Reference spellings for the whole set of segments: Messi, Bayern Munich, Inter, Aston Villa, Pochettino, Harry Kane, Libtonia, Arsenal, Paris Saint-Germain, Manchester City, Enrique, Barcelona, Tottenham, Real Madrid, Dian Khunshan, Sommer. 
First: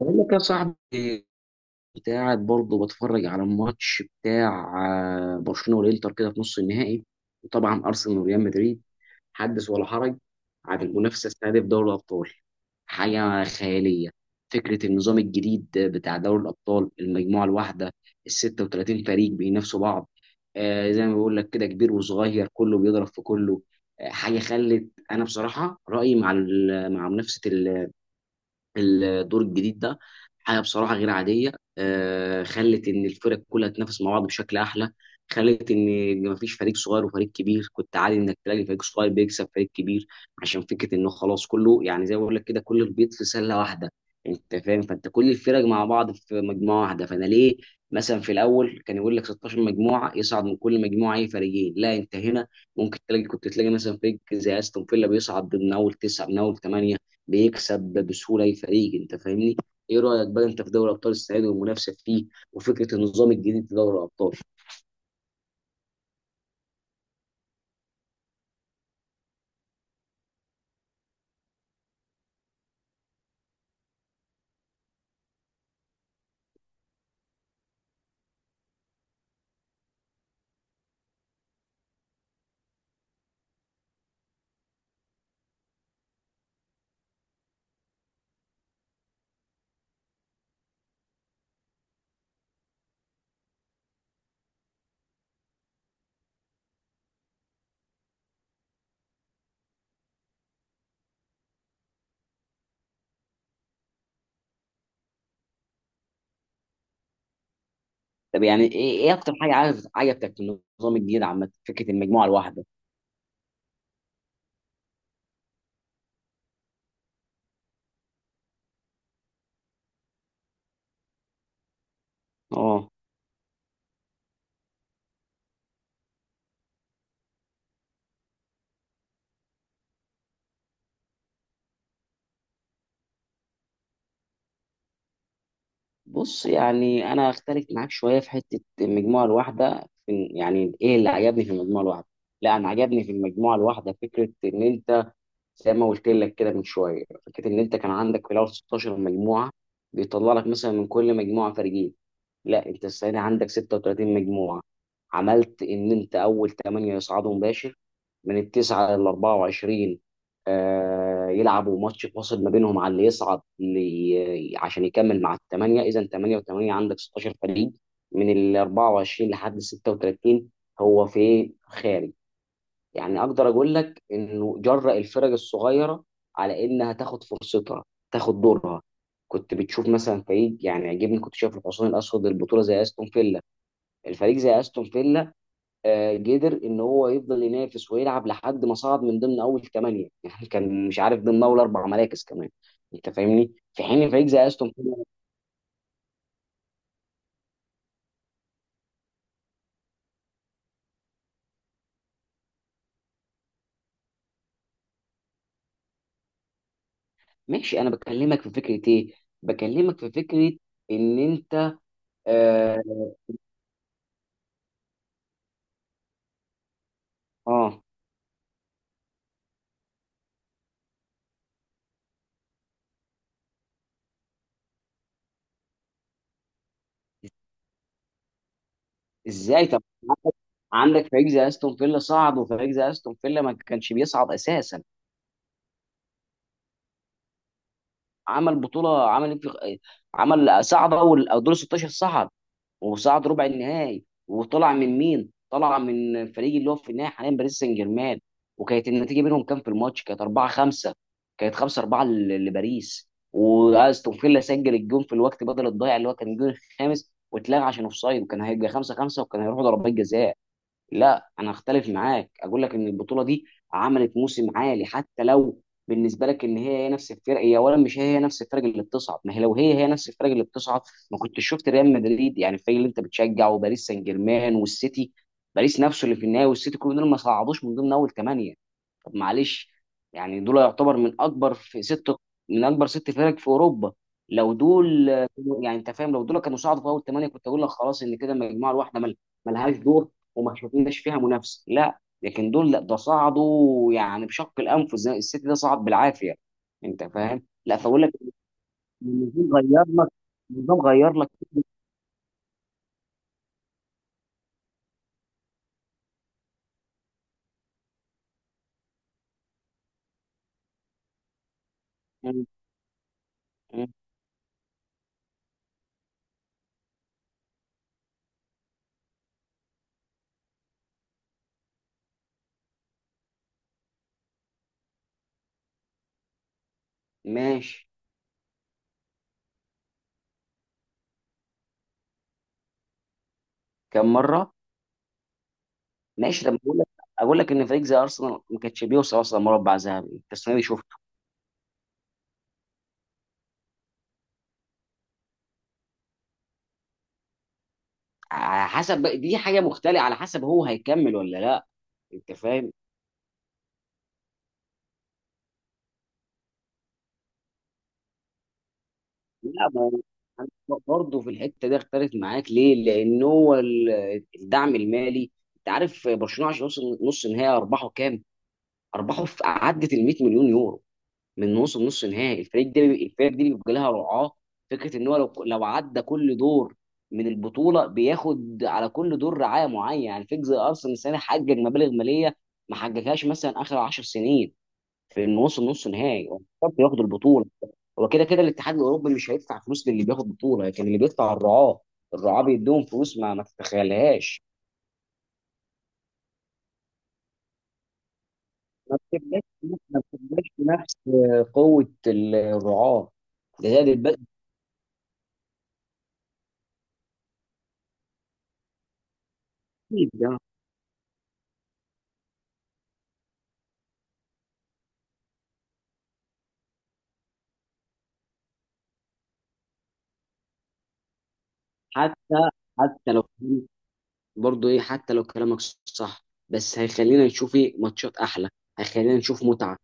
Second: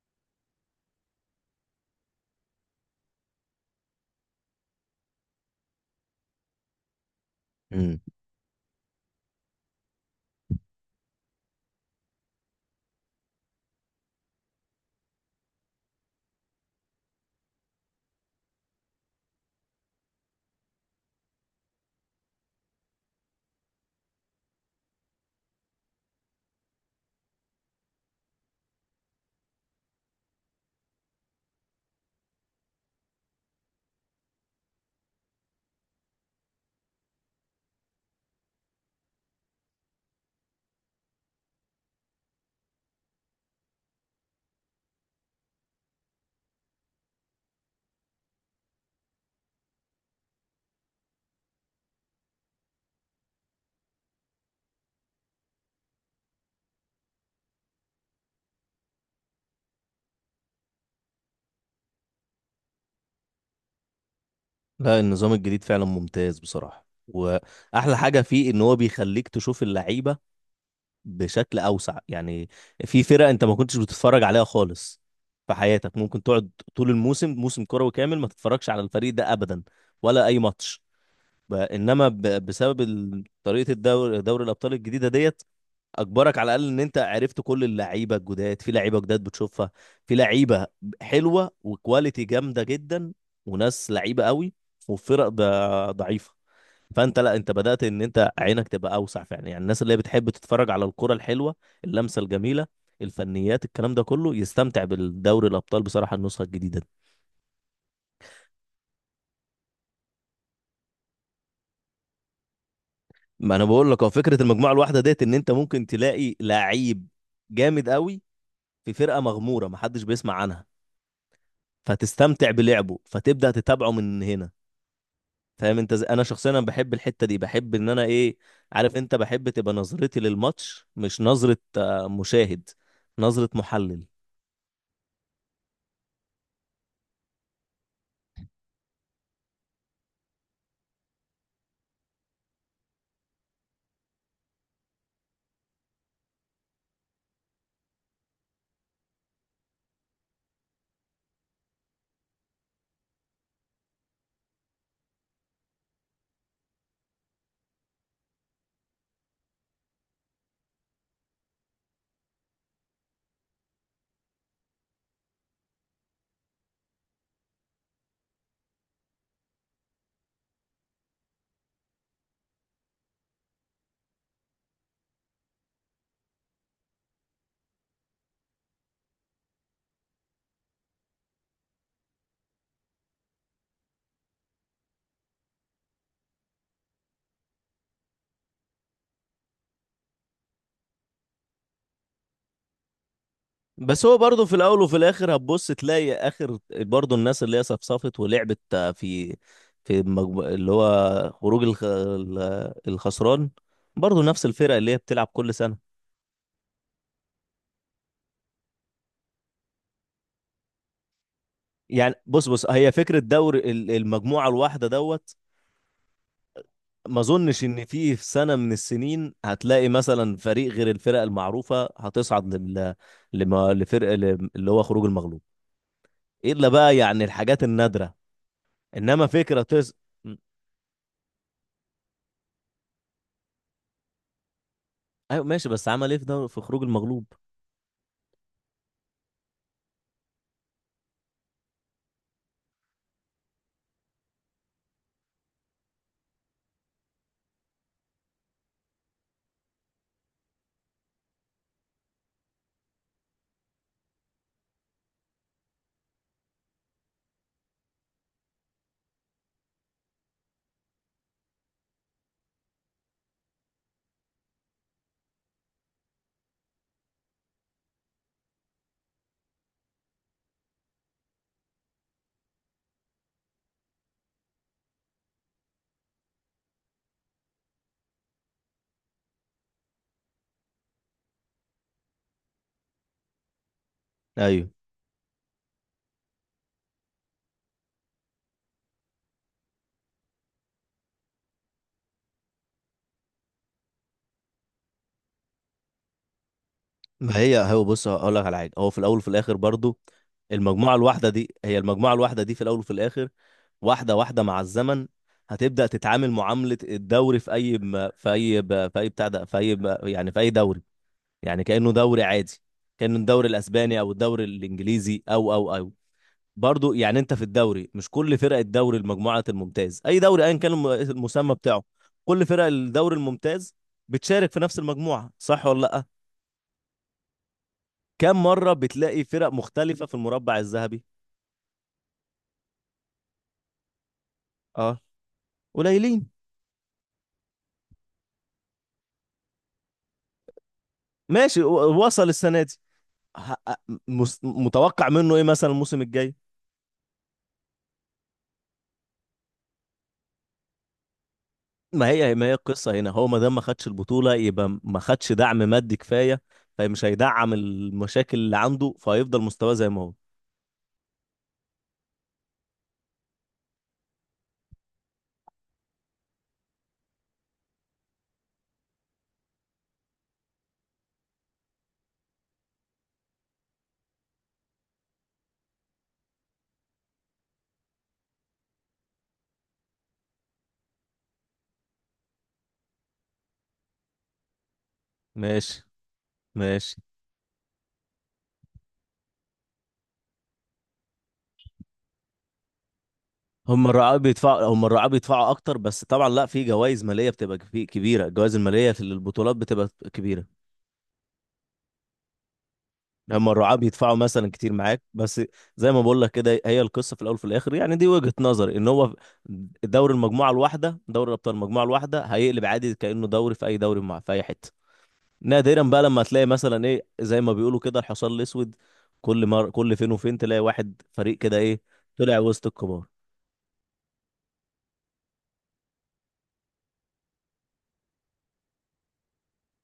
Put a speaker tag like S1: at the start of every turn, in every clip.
S1: بقول لك يا صاحبي، كنت قاعد برضه بتفرج على الماتش بتاع برشلونه والانتر كده في نص النهائي، وطبعا
S2: مم.
S1: ارسنال وريال مدريد حدث ولا حرج. عن المنافسه السنه دي في دوري الابطال، حاجه خياليه. فكره النظام الجديد بتاع دوري الابطال، المجموعه الواحده، ال 36 فريق بينافسوا بعض. زي ما بقول لك كده، كبير وصغير كله بيضرب في كله. حاجه خلت انا بصراحه رايي مع مع منافسه الدور الجديد ده، حاجه بصراحه غير عاديه. خلت ان الفرق كلها تنافس مع بعض بشكل احلى، خلت ان مفيش فريق صغير وفريق كبير. كنت عادي انك تلاقي فريق صغير بيكسب فريق كبير، عشان فكره انه خلاص كله يعني زي ما بقول لك كده، كل البيض في سله واحده. انت فاهم؟ فانت كل الفرق مع بعض في مجموعه واحده. فانا ليه مثلا في الاول كان يقول لك 16 مجموعه يصعد من كل مجموعه اي فريقين؟ لا انت هنا ممكن تلاقي، كنت تلاقي مثلا فريق زي استون فيلا بيصعد من اول تسعه، من اول ثمانيه، بيكسب بسهوله اي فريق. انت فاهمني؟ ايه رايك بقى انت في دوري ابطال السنه دي، والمنافسه فيه، وفكره النظام الجديد في دوري الابطال؟
S2: لا، النظام الجديد فعلا ممتاز بصراحة، واحلى حاجة فيه ان هو بيخليك تشوف اللعيبة بشكل اوسع. يعني في فرق انت ما كنتش بتتفرج عليها خالص في حياتك. ممكن تقعد طول الموسم، موسم كروي كامل، ما تتفرجش على الفريق ده ابدا ولا اي ماتش. بسبب طريقة دوري الابطال الجديدة ديت، اجبرك على الاقل ان انت عرفت كل اللعيبه الجداد. في لعيبه جداد بتشوفها، في لعيبه حلوه وكواليتي جامده جدا، وناس لعيبه قوي، وفرق ضعيفه. فانت لا، انت بدات ان انت عينك تبقى اوسع فعلا. يعني الناس اللي هي بتحب تتفرج على الكره الحلوه، اللمسه الجميله، الفنيات، الكلام ده كله، يستمتع بالدوري الابطال بصراحه النسخه الجديده دي.
S1: طب يعني ايه، ايه اكتر حاجه عجبتك في النظام الجديد عامه، فكره المجموعه الواحده؟
S2: ما انا بقول لك، هو فكره المجموعه الواحده ديت ان انت ممكن تلاقي لعيب جامد قوي في فرقه مغموره محدش بيسمع عنها، فتستمتع
S1: اه.
S2: بلعبه فتبدأ تتابعه من هنا. فاهم انت انا شخصيا أنا بحب الحتة دي، بحب ان انا، ايه، عارف انت، بحب تبقى نظرتي للماتش مش نظرة مشاهد، نظرة محلل.
S1: بص، يعني انا اختلف معاك شويه في حته المجموعه الواحده يعني ايه اللي عجبني في المجموعه الواحده؟ لا انا عجبني في المجموعه الواحده فكره ان انت، زي ما قلت لك كده من شويه، فكره ان انت كان عندك في الاول 16 مجموعه، بيطلع لك مثلا من كل مجموعه فريقين. لا انت السنه دي عندك 36 مجموعه، عملت ان انت اول 8 يصعدوا مباشر، من التسعه لل 24 آه يلعبوا ماتش فاصل ما بينهم على اللي يصعد لي عشان يكمل مع الثمانيه. اذا 8 و8 عندك 16 فريق، من ال 24 لحد ال 36 هو في خارج. يعني اقدر اقول لك انه جرأ الفرق الصغيره على انها تاخد فرصتها، تاخد دورها. كنت بتشوف مثلا فريق، يعني عجبني كنت شايف الحصان الاسود البطوله زي استون فيلا، الفريق زي استون فيلا، قدر ان هو يفضل ينافس ويلعب لحد ما صعد من ضمن اول ثمانيه يعني كان مش عارف ضمن اول اربع مراكز كمان. انت فاهمني؟ في
S2: بس
S1: حين
S2: هو
S1: فريق
S2: برضه
S1: زي
S2: في
S1: استون
S2: الاول
S1: فيلا،
S2: وفي الاخر هتبص تلاقي اخر برضه الناس اللي هي صفصفت ولعبت في اللي هو خروج الخسران، برضه نفس الفرق اللي هي بتلعب كل سنة.
S1: ماشي. انا بكلمك في فكره ايه؟ بكلمك في فكره ان انت،
S2: يعني بص بص،
S1: اه،
S2: هي فكرة دوري المجموعة الواحدة دوت. ما اظنش
S1: آه،
S2: ان في في سنه من السنين هتلاقي مثلا فريق غير الفرق المعروفه هتصعد لفرق اللي هو خروج المغلوب، الا بقى يعني الحاجات النادره. انما فكره
S1: ازاي طب؟ عندك،
S2: م.
S1: عندك فريق زي استون فيلا صعد، وفريق زي استون فيلا ما كانش بيصعد اساسا.
S2: ايوه ماشي، بس عمل ايه في في خروج المغلوب؟
S1: عمل بطوله، عمل إيه عمل، صعد اول او دور 16 صعد، وصعد ربع النهائي، وطلع من مين؟ طلع من الفريق اللي هو في النهائي حاليا باريس سان جيرمان. وكانت النتيجه بينهم كام في الماتش؟ كانت 4 5، كانت 5 4 لباريس. واستون فيلا سجل الجون في الوقت بدل الضايع اللي هو كان الجون الخامس واتلغى عشان اوفسايد، وكان هيبقى 5 5 وكان هيروحوا ضربات جزاء. لا انا اختلف معاك، اقول لك ان البطوله دي عملت موسم عالي. حتى لو بالنسبه لك ان هي نفس الفرق، هي اولا مش هي نفس الفرق اللي بتصعد. ما هي لو هي نفس الفرق اللي بتصعد، ما كنتش شفت ريال مدريد يعني الفريق اللي انت بتشجعه، وباريس سان جيرمان، والسيتي. باريس نفسه اللي في النهائي، والسيتي، كل دول ما صعدوش من ضمن اول ثمانيه. طب معلش، يعني دول يعتبر من اكبر في ست، من اكبر ست فرق في اوروبا. لو
S2: ايوه،
S1: دول يعني انت فاهم، لو دول كانوا صعدوا في اول ثمانيه كنت اقول لك خلاص، ان كده المجموعه الواحده ملهاش دور، وما شفناش فيها منافسه. لا، لكن دول لا، ده صعدوا يعني بشق الانف، زي السيتي ده صعد بالعافيه. انت
S2: ما
S1: فاهم؟
S2: هي
S1: لا
S2: هو
S1: فاقول
S2: بص،
S1: لك،
S2: هقول لك على حاجه. هو في الاول وفي
S1: النظام
S2: الاخر
S1: غير
S2: برضو
S1: لك، النظام
S2: المجموعه
S1: غير
S2: الواحده
S1: لك.
S2: دي، هي المجموعه الواحده دي في الاول وفي الاخر. واحده واحده مع الزمن هتبدا تتعامل معامله الدوري يعني في اي دوري. يعني كأنه دوري
S1: م-
S2: عادي، كأنه الدوري
S1: م-
S2: الأسباني أو الدوري الإنجليزي أو. برضو يعني أنت في الدوري، مش كل فرق الدوري، المجموعات الممتاز، أي دوري أيا كان المسمى بتاعه، كل فرق الدوري الممتاز بتشارك في نفس المجموعة، صح ولا لأ؟
S1: ماشي.
S2: كم مرة بتلاقي فرق مختلفة في المربع الذهبي؟
S1: كم مره؟
S2: اه، قليلين.
S1: ماشي لما اقول لك، اقول لك ان فريق زي ارسنال ما كانش بيوصل اصلا مربع ذهبي، انت السنه دي شفت.
S2: ماشي وصل السنة دي. ه- متوقع منه إيه مثلا الموسم الجاي؟
S1: على حسب دي حاجه مختلفه، على حسب هو هيكمل ولا لا.
S2: ما
S1: انت
S2: هي ما هي
S1: فاهم؟
S2: القصة هنا. هو ما دام ما خدش البطولة، يبقى ما خدش دعم مادي كفاية، فمش هيدعم المشاكل اللي عنده، فهيفضل
S1: لا،
S2: مستواه
S1: ما
S2: زي ما هو.
S1: هو برضه في الحته دي اختلف معاك ليه؟ لان هو الدعم المالي. انت عارف برشلونه عشان يوصل نص نهائي ارباحه كام؟ ارباحه في عدت ال 100 مليون يورو. من وصل نص نهائي الفريق ده الفريق دي بيبقى لها رعاه. فكره ان هو لو عدى كل دور من البطوله بياخد على كل دور رعايه معينه. يعني فكره زي ارسنال السنه دي حقق مبالغ ماليه ما حققهاش مثلا اخر 10 سنين، في انه وصل
S2: ماشي،
S1: نص نهائي. هو مش شرط ياخد
S2: ماشي.
S1: البطوله. هو كده كده الاتحاد الاوروبي مش هيدفع فلوس للي بياخد بطوله، لكن اللي بيدفع الرعاه. الرعاه بيدوهم فلوس ما تتخيلهاش.
S2: هم الرعاة بيدفعوا أكتر، بس طبعا لا، في جوائز مالية بتبقى كبيرة، الجوائز المالية
S1: ما بتبقاش،
S2: للبطولات بتبقى
S1: ما
S2: كبيرة.
S1: بتبقاش بنفس قوه الرعاه،
S2: هم
S1: ده
S2: الرعاة
S1: زائد
S2: بيدفعوا
S1: البدء.
S2: مثلا كتير معاك بس. زي ما بقول لك كده، هي القصة في الأول وفي الآخر. يعني دي وجهة نظري، إن هو
S1: ده
S2: دوري الأبطال المجموعة الواحدة، هيقلب عادي كأنه دوري في أي دوري، مع في أي حتة. نادرا بقى لما تلاقي مثلا، ايه، زي ما بيقولوا كده، الحصان الاسود. كل فين وفين تلاقي واحد فريق كده، ايه،
S1: حتى،
S2: طلع وسط
S1: حتى
S2: الكبار.
S1: لو برضه ايه، حتى لو كلامك صح، بس هيخلينا نشوف ايه ماتشات احلى، هيخلينا نشوف متعه.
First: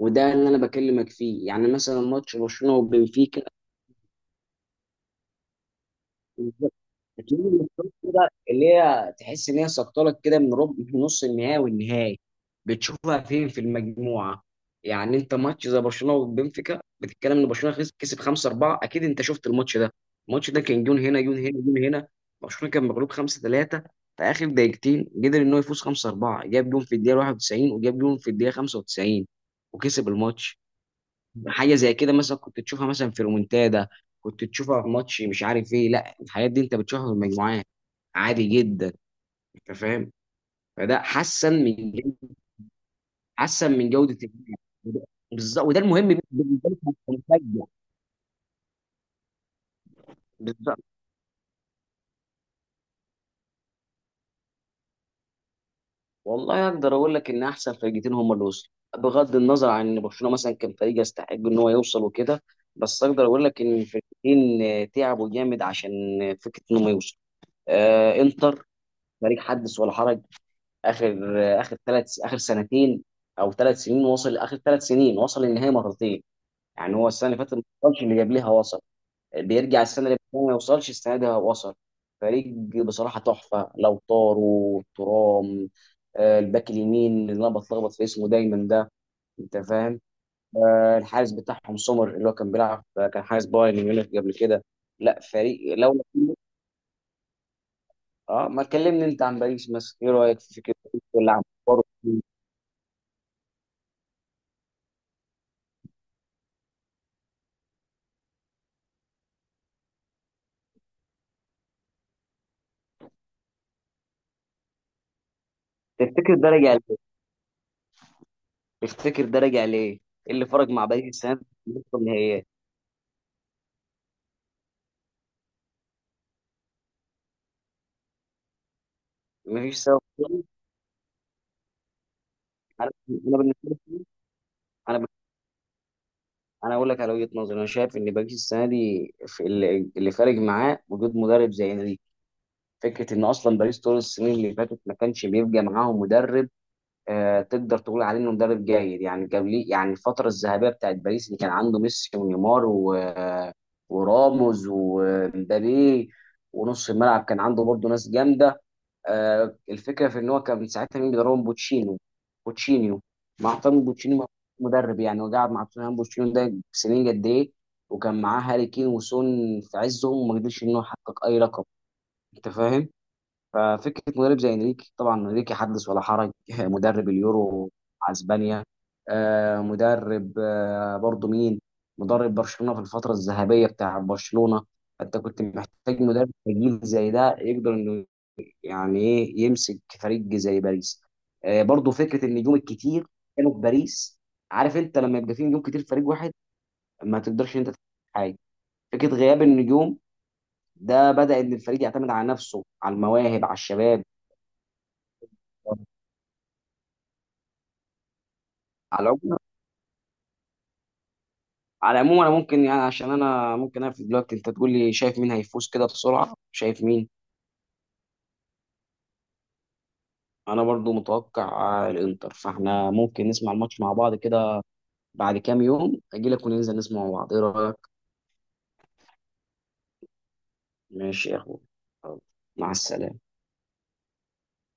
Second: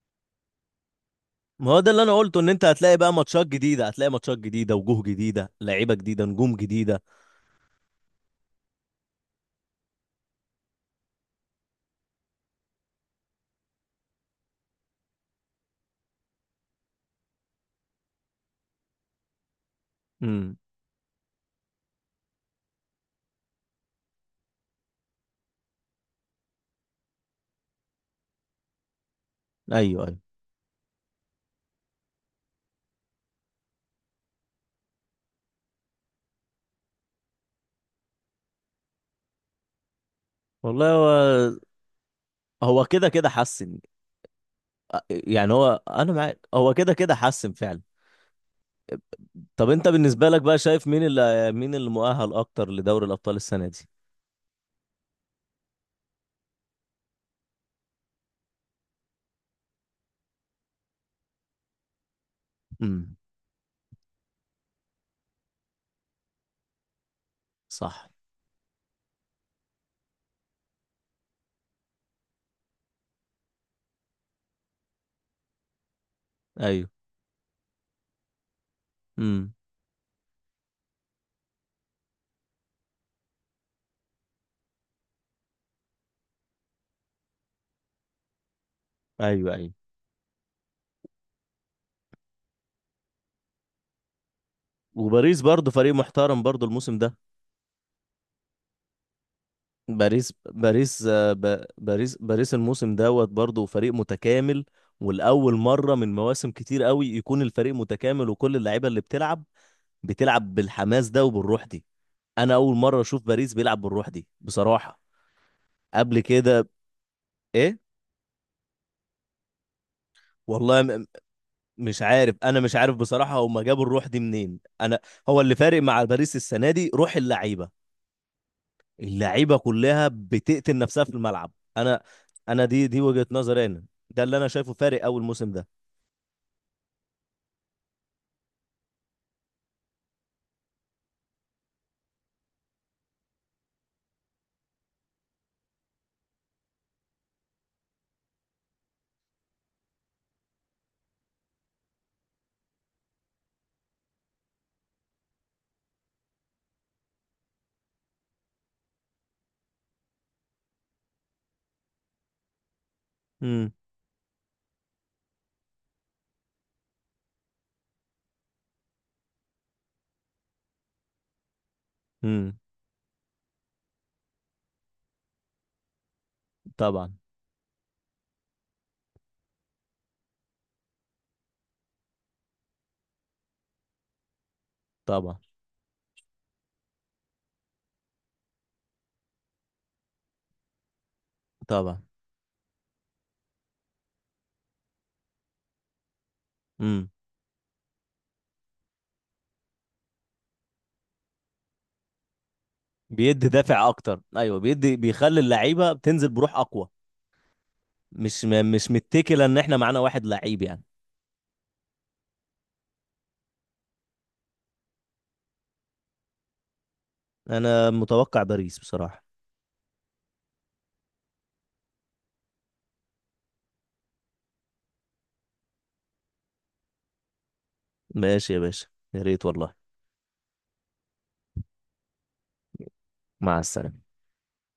S1: وده اللي انا بكلمك فيه.
S2: ما
S1: يعني
S2: هو ده
S1: مثلا
S2: اللي انا
S1: ماتش
S2: قلته، ان انت
S1: برشلونه
S2: هتلاقي بقى
S1: وبنفيكا،
S2: ماتشات جديده، وجوه جديده، لعيبه جديده، نجوم جديده.
S1: بتيجي من الشوط كده اللي هي تحس ان هي سقطلك كده من ربع، من نص النهائي والنهائي، بتشوفها فين؟ في المجموعه. يعني انت ماتش زي برشلونه وبنفيكا، بتتكلم ان برشلونه كسب 5 4. اكيد انت شفت الماتش ده. الماتش
S2: امم.
S1: ده كان جون هنا، جون هنا، جون هنا. برشلونه كان مغلوب 5 3، في اخر دقيقتين قدر ان هو يفوز 5 4. جاب جون في الدقيقه 91 وجاب جون في الدقيقه 95
S2: ايوه،
S1: وكسب
S2: ايوه.
S1: الماتش. حاجه زي كده مثلا كنت تشوفها مثلا في رومنتادا، كنت تشوفها في ماتش مش عارف ايه، لا الحاجات دي انت بتشوفها في المجموعات عادي جدا. انت فاهم؟
S2: والله
S1: فده
S2: هو،
S1: حسن من جودة،
S2: هو كده كده
S1: حسن
S2: حسن.
S1: من جودة اللعب. وده-
S2: يعني
S1: بالظبط وده
S2: هو
S1: المهم
S2: انا معاك،
S1: بالنسبة
S2: هو
S1: لي
S2: كده كده حسن
S1: كمشجع.
S2: فعلا. طب انت بالنسبه لك بقى،
S1: بالظبط.
S2: شايف مين اللي مؤهل اكتر لدوري الابطال السنه دي؟
S1: والله اقدر اقول لك ان احسن فرقتين هم اللي وصلوا، بغض النظر عن ان برشلونة مثلا كان فريق يستحق ان هو يوصل وكده. بس
S2: امم.
S1: اقدر اقول لك ان الفرقتين تعبوا جامد عشان فكرة انهم يوصلوا.
S2: صح.
S1: آه انتر، فريق حدث ولا حرج. اخر اخر ثلاث، اخر سنتين او ثلاث سنين وصل، اخر ثلاث سنين وصل النهائي مرتين.
S2: ايوه.
S1: يعني هو السنه اللي فاتت ما وصلش، اللي قبلها وصل.
S2: امم.
S1: بيرجع السنه اللي فاتت ما يوصلش، السنه دي هو وصل. فريق بصراحه تحفه، لو طاروا ترام، الباك اليمين اللي انا بتلخبط في اسمه دايما ده.
S2: ايوه،
S1: انت
S2: ايوه.
S1: فاهم؟ الحارس بتاعهم سومر اللي هو كان بيلعب، كان حارس بايرن ميونخ قبل كده. لا
S2: وباريس برضه
S1: فريق،
S2: فريق
S1: لو
S2: محترم برضه الموسم ده.
S1: اه. ما تكلمني انت عن باريس مثلا. ايه
S2: باريس
S1: رايك في فكره
S2: باريس
S1: اللي عم برضه؟
S2: باريس الموسم دوت برضه فريق متكامل. والأول مرة من مواسم كتير قوي يكون الفريق متكامل، وكل اللعيبة اللي بتلعب بتلعب بالحماس ده وبالروح دي. أنا أول مرة أشوف باريس بيلعب بالروح دي بصراحة قبل
S1: تفتكر ده
S2: كده.
S1: راجع ليه؟
S2: إيه؟
S1: تفتكر ده راجع ليه؟ ايه اللي فرق
S2: والله
S1: مع باريس السنه دي في
S2: مش عارف،
S1: النهائيات؟
S2: أنا مش عارف بصراحة هما جابوا الروح دي منين. أنا، هو اللي فارق مع باريس السنة دي روح اللعيبة، اللعيبه
S1: مفيش سبب.
S2: كلها بتقتل نفسها في الملعب. انا انا دي
S1: انا
S2: دي وجهة
S1: أنا
S2: نظري،
S1: بالنسبه
S2: انا
S1: لي،
S2: ده اللي انا شايفه فارق
S1: انا
S2: اول موسم ده.
S1: انا اقول لك على وجهه نظري. انا شايف ان باريس السنه دي في اللي فارق معاه وجود مدرب زي انريكي. فكره ان اصلا باريس طول السنين اللي فاتت ما كانش بيبقى معاهم مدرب. آه تقدر تقول عليه انه مدرب جيد، يعني قبل، يعني الفتره الذهبيه بتاعت باريس اللي كان عنده ميسي ونيمار و وراموس ومبابي، ونص الملعب كان عنده برضه ناس جامده. الفكره في ان هو كان ساعتها مين بيدربهم؟ بوتشينو، بوتشينيو، مع
S2: امم.
S1: احترامي بوتشينيو، مدرب يعني. وقعد مع توتنهام بوتشينيو ده سنين قد ايه، وكان معاه هاري كين وسون في عزهم، وما قدرش ان هو يحقق اي لقب. انت
S2: امم.
S1: فاهم؟ ففكره مدرب زي انريكي، طبعا انريكي حدث ولا حرج مدرب
S2: طبعا.
S1: اليورو مع اسبانيا. مدرب برضه مين، مدرب برشلونه في الفتره الذهبيه بتاع برشلونه. انت
S2: طبعا.
S1: كنت محتاج مدرب تقيل زي ده يقدر انه يعني ايه، يمسك فريق زي باريس. آه برضو
S2: طبعا.
S1: فكره النجوم الكتير كانوا في باريس. عارف انت لما يبقى فيه نجوم كتير في فريق واحد،
S2: امم.
S1: ما تقدرش انت تعمل حاجه. فكره غياب النجوم ده بدا ان الفريق يعتمد على نفسه، على المواهب،
S2: بيدي
S1: على
S2: دافع
S1: الشباب.
S2: اكتر، ايوه، بيدي، بيخلي اللعيبه بتنزل بروح اقوى، مش مش
S1: على العموم،
S2: متكله ان احنا معانا واحد لعيب يعني.
S1: على العموم انا ممكن يعني، عشان انا ممكن اقفل دلوقتي، انت تقول لي شايف مين هيفوز كده بسرعه؟ شايف مين؟
S2: انا متوقع باريس بصراحه.
S1: انا برضو متوقع الانتر. فاحنا ممكن نسمع الماتش مع بعض كده، بعد كام يوم اجي لك وننزل نسمع مع بعض، ايه رايك؟
S2: ماشي يا باشا، يا ريت والله.
S1: ماشي يا أخوي، يلا، مع السلامة.
S2: مع السلامه.